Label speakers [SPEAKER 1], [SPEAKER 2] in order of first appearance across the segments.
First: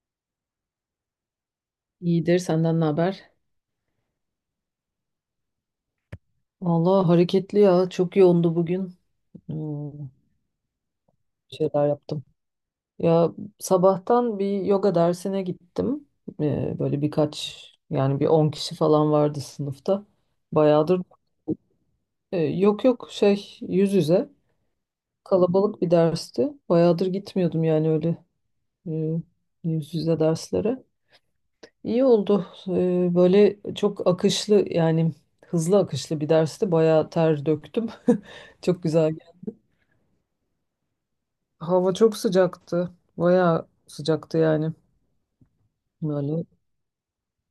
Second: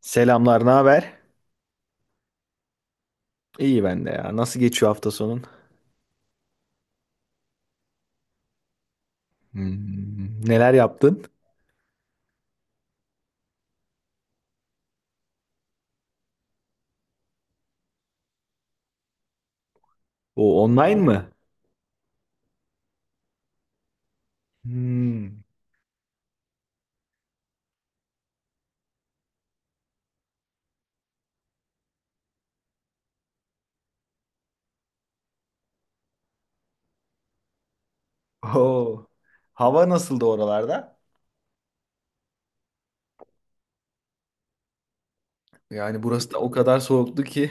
[SPEAKER 1] Selamlar, ne haber?
[SPEAKER 2] İyidir senden ne haber?
[SPEAKER 1] İyi ben de ya. Nasıl geçiyor hafta sonun?
[SPEAKER 2] Vallahi hareketli ya çok yoğundu bugün. Hmm,
[SPEAKER 1] Neler yaptın?
[SPEAKER 2] şeyler yaptım. Ya sabahtan bir yoga dersine gittim. Böyle birkaç yani bir 10 kişi falan vardı sınıfta.
[SPEAKER 1] O online
[SPEAKER 2] Bayağıdır
[SPEAKER 1] mı?
[SPEAKER 2] yok yok şey yüz yüze
[SPEAKER 1] Hmm.
[SPEAKER 2] kalabalık bir dersti. Bayağıdır gitmiyordum yani öyle e, yüz yüze derslere. İyi oldu. Böyle çok akışlı yani hızlı akışlı bir dersti. Bayağı ter döktüm. Çok
[SPEAKER 1] Oo.
[SPEAKER 2] güzel.
[SPEAKER 1] Hava nasıldı oralarda?
[SPEAKER 2] Hava çok sıcaktı. Bayağı sıcaktı yani.
[SPEAKER 1] Yani burası da
[SPEAKER 2] Böyle.
[SPEAKER 1] o kadar soğuktu ki.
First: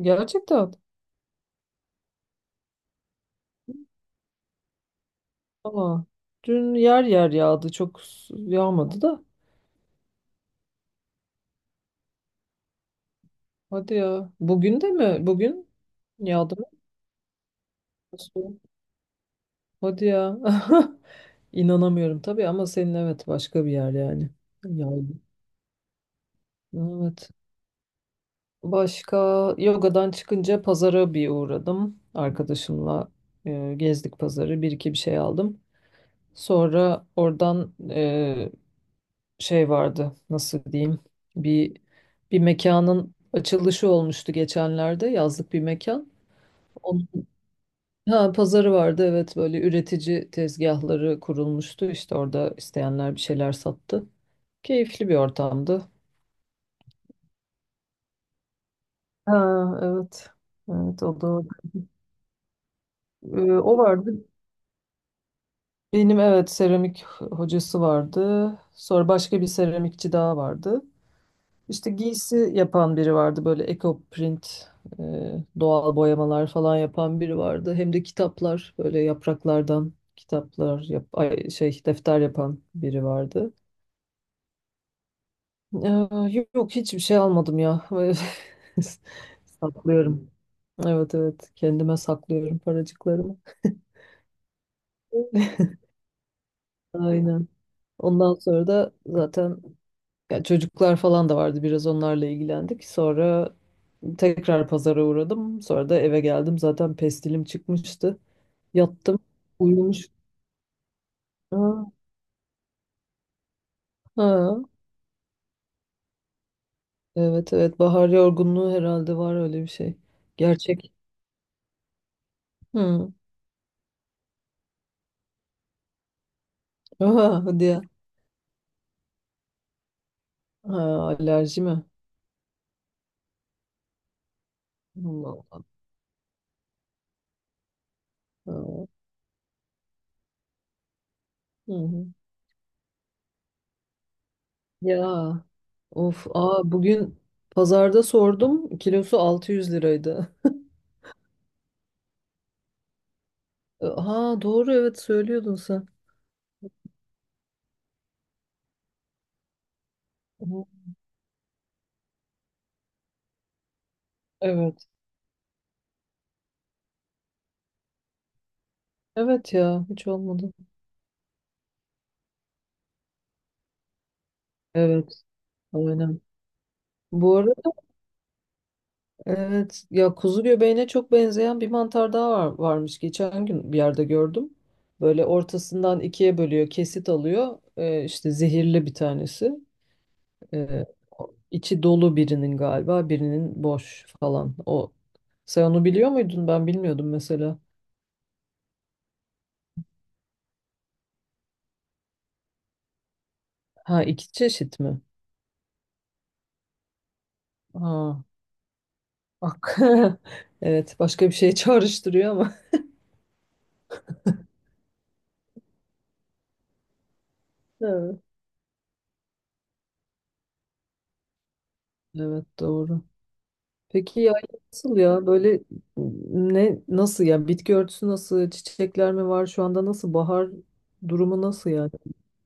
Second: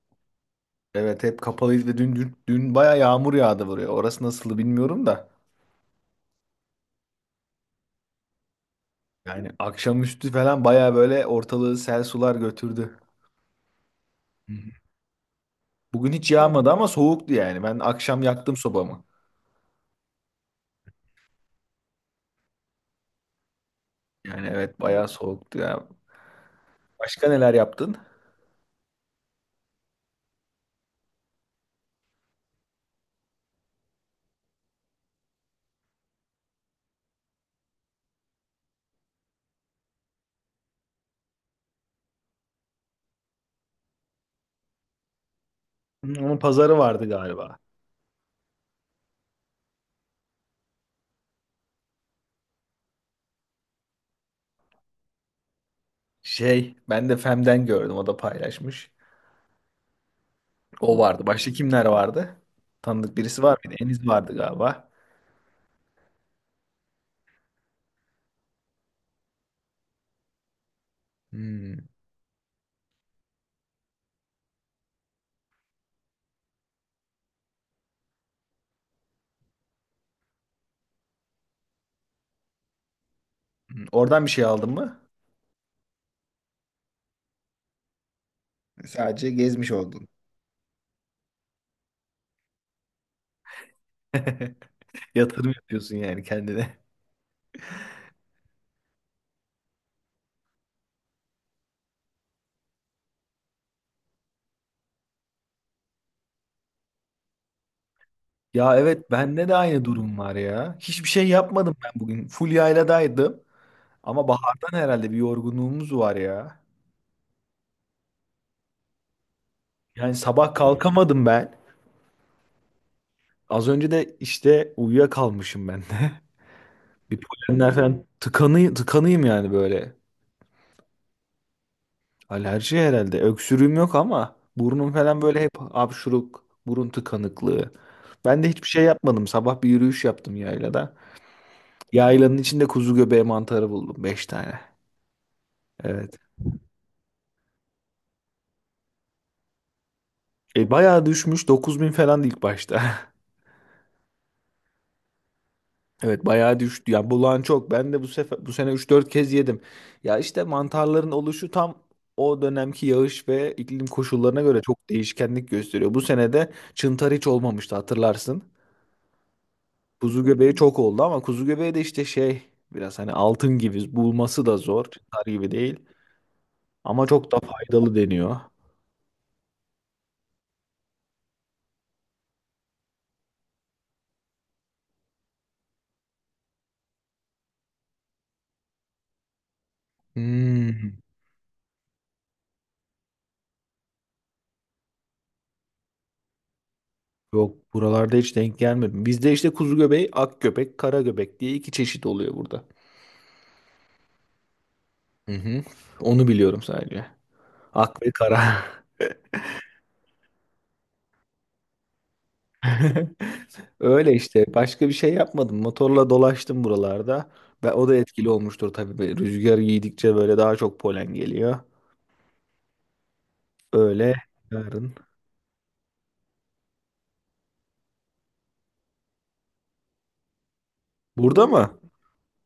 [SPEAKER 2] Gerçekten.
[SPEAKER 1] Evet hep kapalıydı ve dün baya yağmur yağdı buraya. Orası nasıldı bilmiyorum da.
[SPEAKER 2] Ama dün yer yer yağdı. Çok yağmadı da.
[SPEAKER 1] Yani akşamüstü falan baya böyle ortalığı sel sular götürdü.
[SPEAKER 2] Hadi ya.
[SPEAKER 1] Hmm.
[SPEAKER 2] Bugün de mi? Bugün
[SPEAKER 1] Bugün hiç
[SPEAKER 2] yağdı mı?
[SPEAKER 1] yağmadı ama soğuktu yani. Ben akşam
[SPEAKER 2] Nasıl?
[SPEAKER 1] yaktım sobamı.
[SPEAKER 2] Hadi ya. İnanamıyorum tabii ama senin evet başka bir yer yani.
[SPEAKER 1] Yani evet bayağı
[SPEAKER 2] Yağdı.
[SPEAKER 1] soğuktu ya. Başka
[SPEAKER 2] Evet.
[SPEAKER 1] neler yaptın?
[SPEAKER 2] Başka yogadan çıkınca pazara bir uğradım. Arkadaşımla gezdik pazarı. Bir iki bir şey aldım. Sonra oradan şey vardı nasıl diyeyim bir bir mekanın açılışı olmuştu geçenlerde yazlık bir mekan.
[SPEAKER 1] Onun pazarı
[SPEAKER 2] Onun,
[SPEAKER 1] vardı galiba.
[SPEAKER 2] ha, pazarı vardı evet böyle üretici tezgahları kurulmuştu işte orada isteyenler bir şeyler sattı. Keyifli bir ortamdı.
[SPEAKER 1] Şey, ben de Fem'den gördüm, o da paylaşmış.
[SPEAKER 2] Ha, evet.
[SPEAKER 1] O
[SPEAKER 2] Evet o
[SPEAKER 1] vardı.
[SPEAKER 2] da orada.
[SPEAKER 1] Başka kimler vardı? Tanıdık birisi var mıydı?
[SPEAKER 2] O
[SPEAKER 1] Enis
[SPEAKER 2] vardı.
[SPEAKER 1] vardı galiba.
[SPEAKER 2] Benim evet seramik hocası vardı. Sonra başka bir seramikçi daha vardı.
[SPEAKER 1] Hmm.
[SPEAKER 2] İşte giysi yapan biri vardı böyle eco print, e, doğal boyamalar falan yapan biri vardı. Hem de kitaplar böyle yapraklardan kitaplar şey defter yapan biri vardı.
[SPEAKER 1] Oradan bir şey aldın mı?
[SPEAKER 2] Ee, Yok yok, hiçbir şey almadım ya.
[SPEAKER 1] Sadece gezmiş oldun.
[SPEAKER 2] Saklıyorum. Evet evet kendime saklıyorum paracıklarımı.
[SPEAKER 1] Yatırım yapıyorsun yani kendine.
[SPEAKER 2] Aynen. Ondan sonra da zaten ya çocuklar falan da vardı biraz onlarla ilgilendik. Sonra tekrar pazara uğradım. Sonra da eve geldim. Zaten pestilim çıkmıştı.
[SPEAKER 1] Ya evet,
[SPEAKER 2] Yattım.
[SPEAKER 1] bende de aynı
[SPEAKER 2] Uyumuş.
[SPEAKER 1] durum var ya. Hiçbir şey
[SPEAKER 2] Ha,
[SPEAKER 1] yapmadım ben bugün. Full yayladaydım. Ama
[SPEAKER 2] ha.
[SPEAKER 1] bahardan herhalde bir yorgunluğumuz var ya.
[SPEAKER 2] Evet evet bahar yorgunluğu herhalde var öyle bir şey.
[SPEAKER 1] Yani sabah
[SPEAKER 2] Gerçek.
[SPEAKER 1] kalkamadım ben.
[SPEAKER 2] Hı.
[SPEAKER 1] Az önce de işte uyuyakalmışım ben de. Bir
[SPEAKER 2] Aha, hadi
[SPEAKER 1] polenler
[SPEAKER 2] ya.
[SPEAKER 1] falan tıkanıyım yani böyle.
[SPEAKER 2] Ha, alerji mi?
[SPEAKER 1] Alerji herhalde. Öksürüğüm yok ama burnum falan böyle
[SPEAKER 2] Allah
[SPEAKER 1] hep
[SPEAKER 2] Allah.
[SPEAKER 1] hapşuruk, burun tıkanıklığı. Ben de
[SPEAKER 2] Ha,
[SPEAKER 1] hiçbir şey yapmadım. Sabah bir yürüyüş yaptım yaylada.
[SPEAKER 2] hı hı.
[SPEAKER 1] Yaylanın içinde kuzu göbeği mantarı buldum. Beş tane.
[SPEAKER 2] Ya
[SPEAKER 1] Evet.
[SPEAKER 2] of aa bugün pazarda sordum kilosu 600 liraydı.
[SPEAKER 1] E, bayağı düşmüş. 9.000 falan ilk başta.
[SPEAKER 2] Ha doğru evet söylüyordun sen.
[SPEAKER 1] Evet bayağı düştü. Ya bulan çok. Ben de bu sefer bu sene üç dört kez yedim. Ya işte
[SPEAKER 2] Hı.
[SPEAKER 1] mantarların oluşu tam o dönemki yağış ve iklim koşullarına göre çok
[SPEAKER 2] Evet.
[SPEAKER 1] değişkenlik gösteriyor. Bu sene de çıntar hiç olmamıştı hatırlarsın.
[SPEAKER 2] Evet ya hiç
[SPEAKER 1] Kuzu
[SPEAKER 2] olmadı.
[SPEAKER 1] göbeği çok oldu ama kuzu göbeği de işte şey, biraz hani altın gibi, bulması da zor.
[SPEAKER 2] Evet
[SPEAKER 1] Çıtar gibi değil.
[SPEAKER 2] aynen.
[SPEAKER 1] Ama çok
[SPEAKER 2] Bu
[SPEAKER 1] da
[SPEAKER 2] arada
[SPEAKER 1] faydalı deniyor.
[SPEAKER 2] evet ya kuzu göbeğine çok benzeyen bir mantar daha var, varmış. Geçen gün bir yerde gördüm. Böyle ortasından ikiye bölüyor, kesit alıyor. İşte zehirli bir tanesi. Ee,
[SPEAKER 1] Hmm,
[SPEAKER 2] içi dolu birinin galiba, birinin boş falan. O sen onu biliyor muydun? Ben bilmiyordum mesela.
[SPEAKER 1] yok, buralarda hiç denk gelmedim. Bizde işte kuzu göbeği, ak göbek, kara göbek diye iki çeşit oluyor burada.
[SPEAKER 2] Ha iki çeşit mi?
[SPEAKER 1] Hı hı. Onu biliyorum sadece. Ak ve
[SPEAKER 2] Ha
[SPEAKER 1] kara.
[SPEAKER 2] bak. Evet başka bir şey çağrıştırıyor ama.
[SPEAKER 1] Öyle işte. Başka bir şey yapmadım. Motorla dolaştım buralarda. Ve o da
[SPEAKER 2] Evet.
[SPEAKER 1] etkili olmuştur tabii. Böyle rüzgar giydikçe böyle daha çok polen geliyor.
[SPEAKER 2] Evet doğru.
[SPEAKER 1] Öyle
[SPEAKER 2] Peki ya
[SPEAKER 1] yarın.
[SPEAKER 2] nasıl ya böyle ne nasıl ya bitki örtüsü nasıl, çiçekler mi var şu anda, nasıl bahar durumu
[SPEAKER 1] Burada
[SPEAKER 2] nasıl
[SPEAKER 1] mı?
[SPEAKER 2] yani?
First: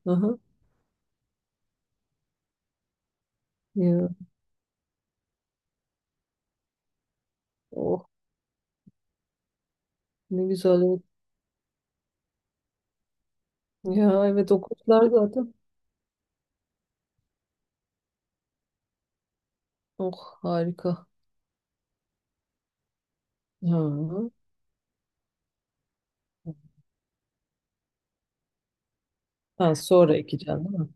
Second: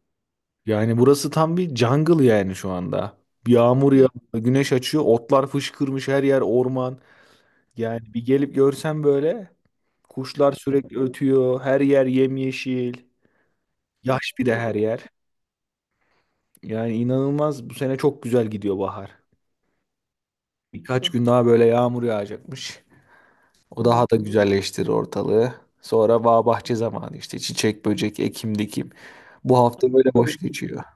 [SPEAKER 2] Aha
[SPEAKER 1] Yani burası tam bir jungle yani şu anda. Yağmur
[SPEAKER 2] ya
[SPEAKER 1] yağıyor, güneş açıyor, otlar fışkırmış, her yer orman.
[SPEAKER 2] oh
[SPEAKER 1] Yani bir gelip görsem böyle,
[SPEAKER 2] ne
[SPEAKER 1] kuşlar
[SPEAKER 2] güzel
[SPEAKER 1] sürekli
[SPEAKER 2] evet.
[SPEAKER 1] ötüyor, her yer yemyeşil,
[SPEAKER 2] Ya
[SPEAKER 1] yaş bir
[SPEAKER 2] evet
[SPEAKER 1] de
[SPEAKER 2] o
[SPEAKER 1] her yer.
[SPEAKER 2] kuşlar zaten
[SPEAKER 1] Yani inanılmaz, bu sene çok güzel gidiyor bahar.
[SPEAKER 2] oh harika
[SPEAKER 1] Birkaç gün daha böyle yağmur yağacakmış.
[SPEAKER 2] ya.
[SPEAKER 1] O daha da güzelleştirir ortalığı. Sonra bağ bahçe zamanı işte, çiçek, böcek, ekim, dikim. Bu
[SPEAKER 2] Ha,
[SPEAKER 1] hafta böyle
[SPEAKER 2] sonra
[SPEAKER 1] boş
[SPEAKER 2] ekeceğim değil
[SPEAKER 1] geçiyor.
[SPEAKER 2] mi?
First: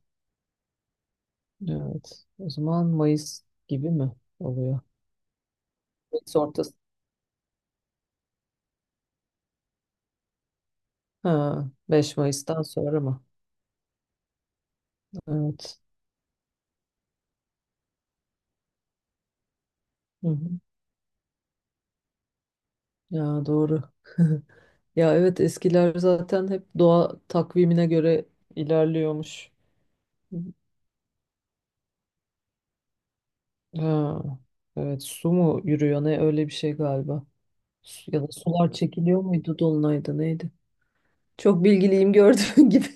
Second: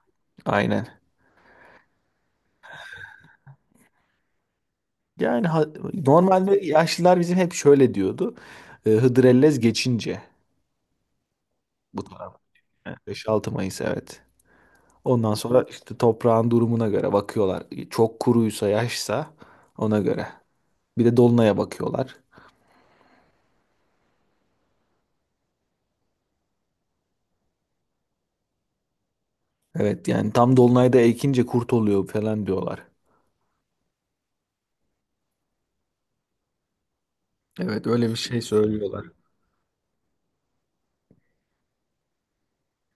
[SPEAKER 1] Aynen.
[SPEAKER 2] Evet o zaman Mayıs gibi mi oluyor?
[SPEAKER 1] Yani
[SPEAKER 2] Mayıs
[SPEAKER 1] normalde
[SPEAKER 2] ortası,
[SPEAKER 1] yaşlılar bizim hep şöyle diyordu. E, Hıdrellez geçince
[SPEAKER 2] ha
[SPEAKER 1] bu
[SPEAKER 2] 5
[SPEAKER 1] taraf.
[SPEAKER 2] Mayıs'tan
[SPEAKER 1] Yani
[SPEAKER 2] sonra mı?
[SPEAKER 1] 5-6 Mayıs evet. Ondan sonra
[SPEAKER 2] Evet.
[SPEAKER 1] işte toprağın durumuna göre bakıyorlar. Çok kuruysa yaşsa ona göre.
[SPEAKER 2] Hı hı.
[SPEAKER 1] Bir de dolunaya bakıyorlar.
[SPEAKER 2] Ya doğru. Ya evet eskiler zaten hep doğa takvimine göre ilerliyormuş.
[SPEAKER 1] Evet yani tam dolunayda ekince kurt oluyor falan diyorlar.
[SPEAKER 2] Ha, evet su mu yürüyor ne öyle bir şey galiba.
[SPEAKER 1] Evet öyle bir
[SPEAKER 2] Ya da
[SPEAKER 1] şey
[SPEAKER 2] sular
[SPEAKER 1] söylüyorlar.
[SPEAKER 2] çekiliyor muydu dolunayda neydi? Çok bilgiliyim gördüğün gibi.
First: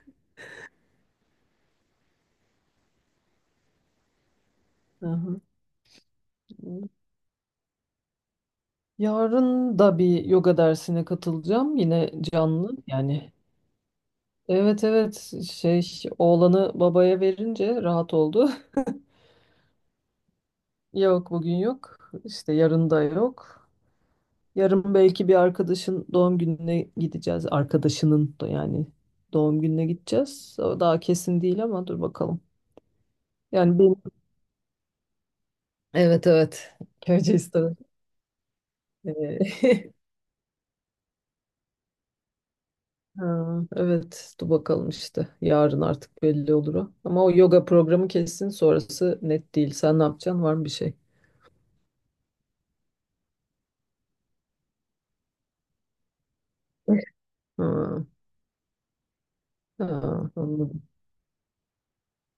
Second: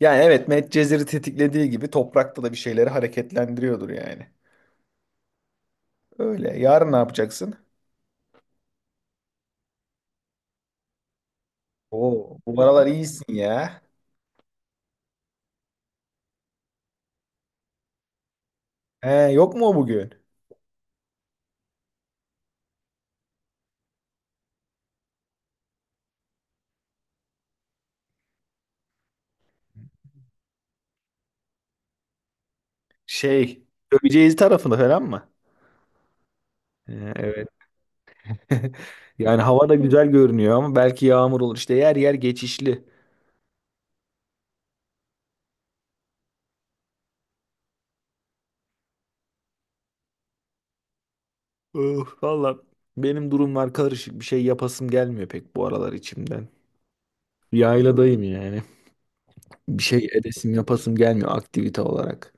[SPEAKER 1] Yani evet, Medcezir'i tetiklediği gibi toprakta da bir şeyleri hareketlendiriyordur yani.
[SPEAKER 2] Aha.
[SPEAKER 1] Öyle. Yarın ne yapacaksın?
[SPEAKER 2] Yarın da bir yoga dersine katılacağım yine
[SPEAKER 1] Oo, bu
[SPEAKER 2] canlı
[SPEAKER 1] aralar
[SPEAKER 2] yani.
[SPEAKER 1] iyisin ya.
[SPEAKER 2] Evet evet oğlanı babaya verince rahat oldu.
[SPEAKER 1] He, yok mu o bugün?
[SPEAKER 2] Yok bugün yok işte yarın da yok. Yarın belki bir arkadaşın doğum gününe gideceğiz. Arkadaşının da yani doğum gününe gideceğiz. O daha kesin değil ama dur bakalım.
[SPEAKER 1] Şey,
[SPEAKER 2] Yani benim.
[SPEAKER 1] Göceci tarafında falan mı?
[SPEAKER 2] Evet evet.
[SPEAKER 1] Evet.
[SPEAKER 2] Gürcistan. Ee,
[SPEAKER 1] Yani hava da güzel görünüyor ama belki yağmur olur. İşte yer yer geçişli.
[SPEAKER 2] ha, evet dur bakalım işte. Yarın artık belli olur o. Ama o yoga programı kesin sonrası net değil. Sen ne yapacaksın? Var mı bir şey?
[SPEAKER 1] Öf, valla benim durumlar karışık. Bir şey yapasım gelmiyor pek bu aralar içimden.
[SPEAKER 2] Ha,
[SPEAKER 1] Yayladayım yani. Bir şey
[SPEAKER 2] ha,
[SPEAKER 1] edesim
[SPEAKER 2] anladım.
[SPEAKER 1] yapasım gelmiyor aktivite olarak.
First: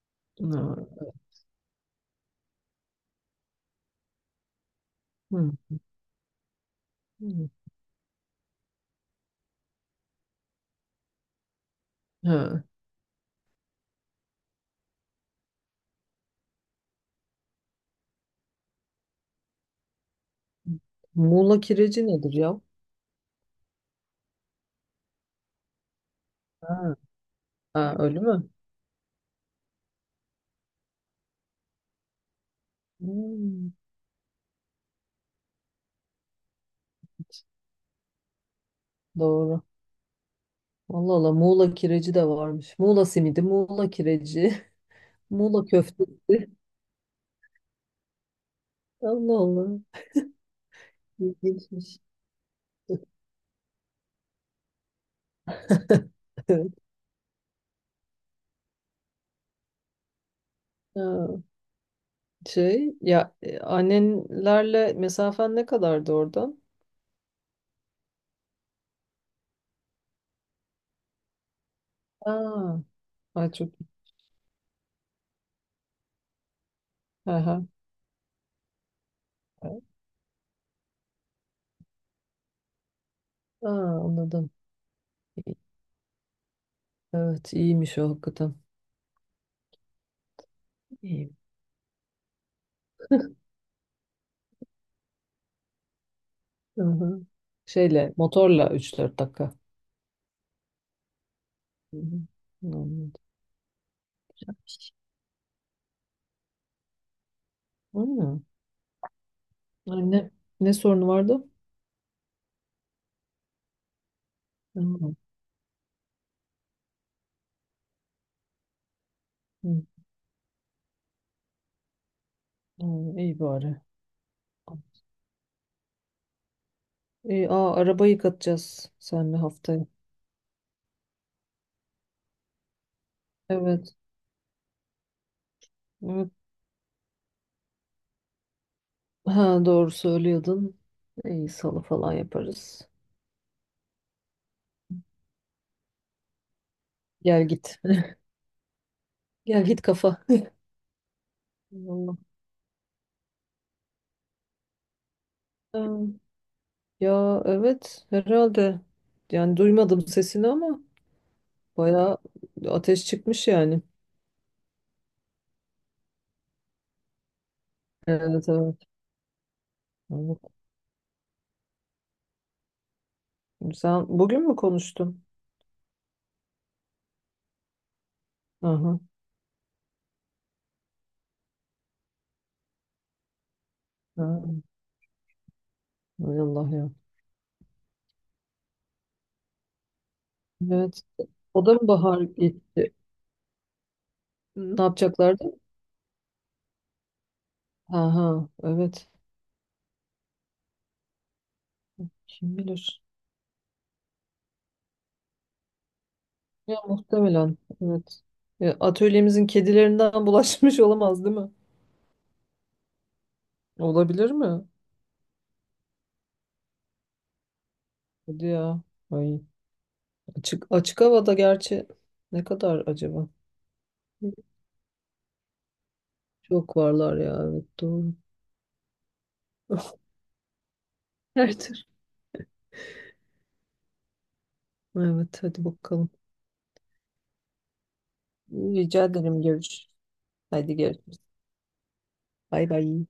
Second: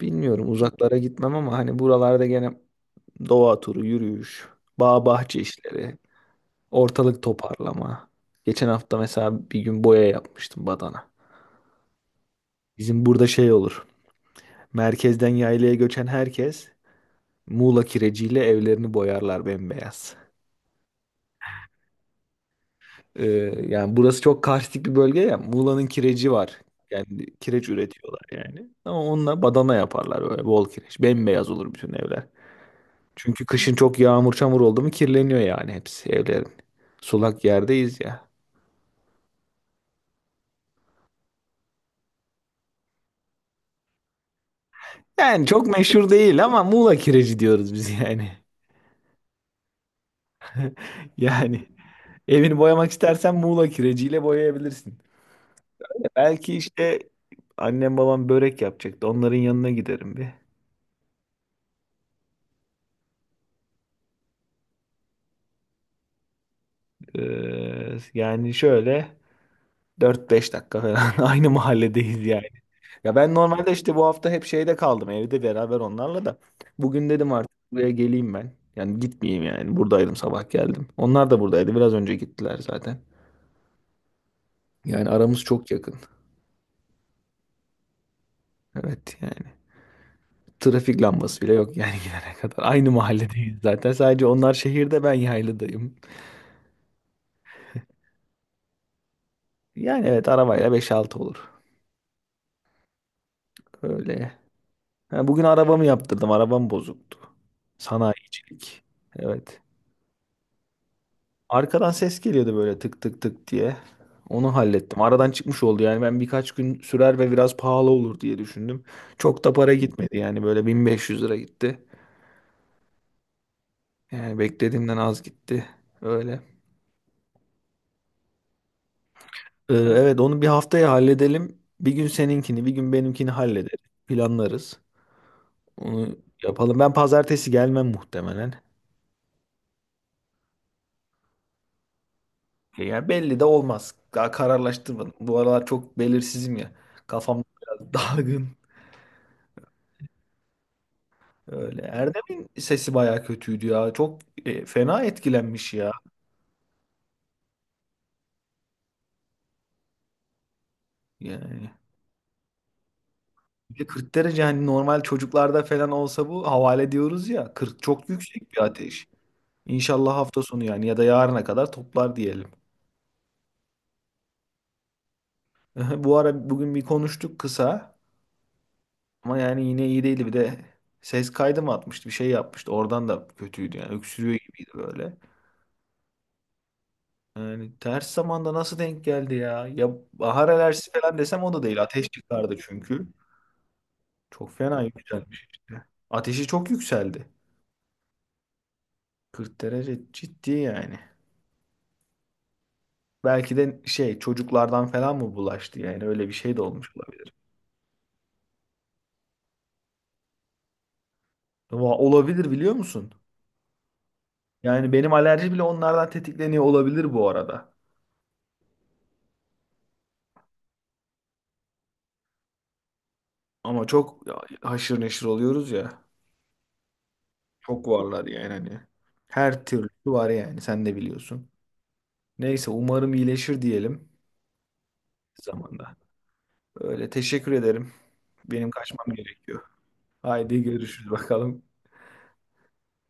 [SPEAKER 1] Bilmiyorum, uzaklara
[SPEAKER 2] Ha,
[SPEAKER 1] gitmem ama hani buralarda gene doğa turu, yürüyüş, bağ bahçe
[SPEAKER 2] hı,
[SPEAKER 1] işleri, ortalık
[SPEAKER 2] hı,
[SPEAKER 1] toparlama. Geçen hafta mesela bir gün boya yapmıştım, badana.
[SPEAKER 2] ha.
[SPEAKER 1] Bizim burada şey olur. Merkezden yaylaya göçen herkes Muğla kireciyle evlerini boyarlar bembeyaz.
[SPEAKER 2] Muğla kireci nedir ya?
[SPEAKER 1] Ee, yani burası çok karstik bir bölge ya. Muğla'nın kireci var.
[SPEAKER 2] Ha,
[SPEAKER 1] Yani kireç
[SPEAKER 2] ha, öyle
[SPEAKER 1] üretiyorlar
[SPEAKER 2] mi?
[SPEAKER 1] yani. Ama onunla badana yaparlar, böyle bol kireç. Bembeyaz olur bütün evler. Çünkü
[SPEAKER 2] Hmm,
[SPEAKER 1] kışın çok yağmur çamur oldu mu kirleniyor yani hepsi evlerin. Sulak yerdeyiz ya.
[SPEAKER 2] doğru. Allah Allah Muğla kireci de varmış. Muğla simidi, Muğla kireci,
[SPEAKER 1] Yani
[SPEAKER 2] Muğla
[SPEAKER 1] çok meşhur değil
[SPEAKER 2] köftesi.
[SPEAKER 1] ama Muğla kireci diyoruz biz yani.
[SPEAKER 2] Allah Allah.
[SPEAKER 1] Yani
[SPEAKER 2] İlginçmiş.
[SPEAKER 1] evini boyamak istersen Muğla kireciyle boyayabilirsin. Belki
[SPEAKER 2] Evet.
[SPEAKER 1] işte annem babam börek yapacaktı. Onların yanına giderim bir.
[SPEAKER 2] Ha, şey ya annenlerle mesafen ne kadardı oradan?
[SPEAKER 1] Yani şöyle dört beş dakika falan, aynı mahalledeyiz yani.
[SPEAKER 2] Aa,
[SPEAKER 1] Ya ben
[SPEAKER 2] ay çok.
[SPEAKER 1] normalde işte bu hafta hep şeyde kaldım, evde beraber onlarla da. Bugün
[SPEAKER 2] Hı
[SPEAKER 1] dedim artık
[SPEAKER 2] hı.
[SPEAKER 1] buraya geleyim ben. Yani gitmeyeyim yani. Buradaydım, sabah geldim. Onlar da buradaydı. Biraz önce gittiler zaten.
[SPEAKER 2] Aa, anladım.
[SPEAKER 1] Yani aramız
[SPEAKER 2] İyi.
[SPEAKER 1] çok yakın.
[SPEAKER 2] Evet iyiymiş o hakikaten.
[SPEAKER 1] Evet yani. Trafik
[SPEAKER 2] İyi.
[SPEAKER 1] lambası bile yok yani gidene kadar. Aynı mahalledeyiz zaten. Sadece onlar şehirde, ben yaylıdayım.
[SPEAKER 2] Hı hı. Şeyle motorla üç dört dakika.
[SPEAKER 1] Yani evet, arabayla beş altı olur.
[SPEAKER 2] Hı hı. Anladım.
[SPEAKER 1] Öyle. Ha, bugün arabamı yaptırdım. Arabam bozuktu.
[SPEAKER 2] Hı.
[SPEAKER 1] Sanayicilik. Evet.
[SPEAKER 2] Anne ne sorunu vardı?
[SPEAKER 1] Arkadan ses geliyordu böyle, tık tık tık diye. Onu hallettim.
[SPEAKER 2] Hı.
[SPEAKER 1] Aradan çıkmış oldu yani. Ben birkaç gün sürer ve biraz pahalı olur diye düşündüm. Çok da para
[SPEAKER 2] Hı.
[SPEAKER 1] gitmedi yani. Böyle 1.500 lira gitti.
[SPEAKER 2] Hı, İyi bari.
[SPEAKER 1] Yani beklediğimden az gitti. Öyle.
[SPEAKER 2] Aa, araba yıkatacağız senle
[SPEAKER 1] Ee,
[SPEAKER 2] haftaya.
[SPEAKER 1] evet onu bir haftaya halledelim. Bir gün seninkini, bir gün benimkini hallederiz.
[SPEAKER 2] Evet.
[SPEAKER 1] Planlarız. Onu
[SPEAKER 2] Evet.
[SPEAKER 1] yapalım. Ben pazartesi gelmem muhtemelen.
[SPEAKER 2] Ha, doğru söylüyordun. İyi salı falan
[SPEAKER 1] Ya
[SPEAKER 2] yaparız.
[SPEAKER 1] yani belli de olmaz. Daha kararlaştırmadım. Bu aralar çok belirsizim ya. Kafam
[SPEAKER 2] Gel git.
[SPEAKER 1] biraz dalgın.
[SPEAKER 2] Gel git kafa.
[SPEAKER 1] Öyle.
[SPEAKER 2] Vallahi.
[SPEAKER 1] Erdem'in sesi bayağı kötüydü ya. Çok fena etkilenmiş
[SPEAKER 2] Ha,
[SPEAKER 1] ya.
[SPEAKER 2] ya evet herhalde. Yani duymadım sesini ama
[SPEAKER 1] Yani
[SPEAKER 2] bayağı ateş çıkmış
[SPEAKER 1] bir
[SPEAKER 2] yani.
[SPEAKER 1] de 40 derece, hani normal çocuklarda falan olsa bu havale diyoruz ya. 40 çok
[SPEAKER 2] Evet
[SPEAKER 1] yüksek bir
[SPEAKER 2] evet.
[SPEAKER 1] ateş. İnşallah
[SPEAKER 2] Evet.
[SPEAKER 1] hafta sonu yani ya da yarına kadar toplar diyelim.
[SPEAKER 2] Sen bugün mü konuştun?
[SPEAKER 1] Bu ara bugün bir konuştuk kısa
[SPEAKER 2] Aha.
[SPEAKER 1] ama yani yine iyi değildi. Bir de ses kaydı mı atmıştı, bir şey yapmıştı. Oradan da kötüydü yani,
[SPEAKER 2] Ha.
[SPEAKER 1] öksürüyor gibiydi böyle.
[SPEAKER 2] Hay Allah ya.
[SPEAKER 1] Yani ters zamanda nasıl denk geldi ya? Ya bahar alerjisi
[SPEAKER 2] Evet.
[SPEAKER 1] falan desem o da
[SPEAKER 2] O da
[SPEAKER 1] değil.
[SPEAKER 2] mı
[SPEAKER 1] Ateş
[SPEAKER 2] bahar
[SPEAKER 1] çıkardı
[SPEAKER 2] gitti?
[SPEAKER 1] çünkü. Çok fena
[SPEAKER 2] Ne yapacaklardı?
[SPEAKER 1] yükselmiş işte. Ateşi çok yükseldi.
[SPEAKER 2] Aha evet.
[SPEAKER 1] 40 derece ciddi yani.
[SPEAKER 2] Kim bilir.
[SPEAKER 1] Belki de şey, çocuklardan falan mı bulaştı, yani öyle bir şey de
[SPEAKER 2] Ya
[SPEAKER 1] olmuş olabilir.
[SPEAKER 2] muhtemelen. Evet. Ya, atölyemizin kedilerinden bulaşmış olamaz değil mi?
[SPEAKER 1] Olabilir biliyor musun?
[SPEAKER 2] Olabilir mi?
[SPEAKER 1] Yani benim alerji bile onlardan tetikleniyor olabilir bu arada.
[SPEAKER 2] Hadi ya. Ay. Açık havada gerçi ne kadar acaba?
[SPEAKER 1] Ama çok haşır neşir oluyoruz ya.
[SPEAKER 2] Çok varlar ya. Evet
[SPEAKER 1] Çok
[SPEAKER 2] doğru.
[SPEAKER 1] varlar yani hani. Her türlü var yani, sen de biliyorsun.
[SPEAKER 2] Her türlü.
[SPEAKER 1] Neyse umarım iyileşir diyelim.
[SPEAKER 2] Evet hadi
[SPEAKER 1] Zamanda.
[SPEAKER 2] bakalım.
[SPEAKER 1] Öyle, teşekkür ederim. Benim
[SPEAKER 2] Rica
[SPEAKER 1] kaçmam
[SPEAKER 2] ederim
[SPEAKER 1] gerekiyor.
[SPEAKER 2] görüş.
[SPEAKER 1] Haydi
[SPEAKER 2] Hadi
[SPEAKER 1] görüşürüz
[SPEAKER 2] görüşürüz.
[SPEAKER 1] bakalım.
[SPEAKER 2] Bay bay.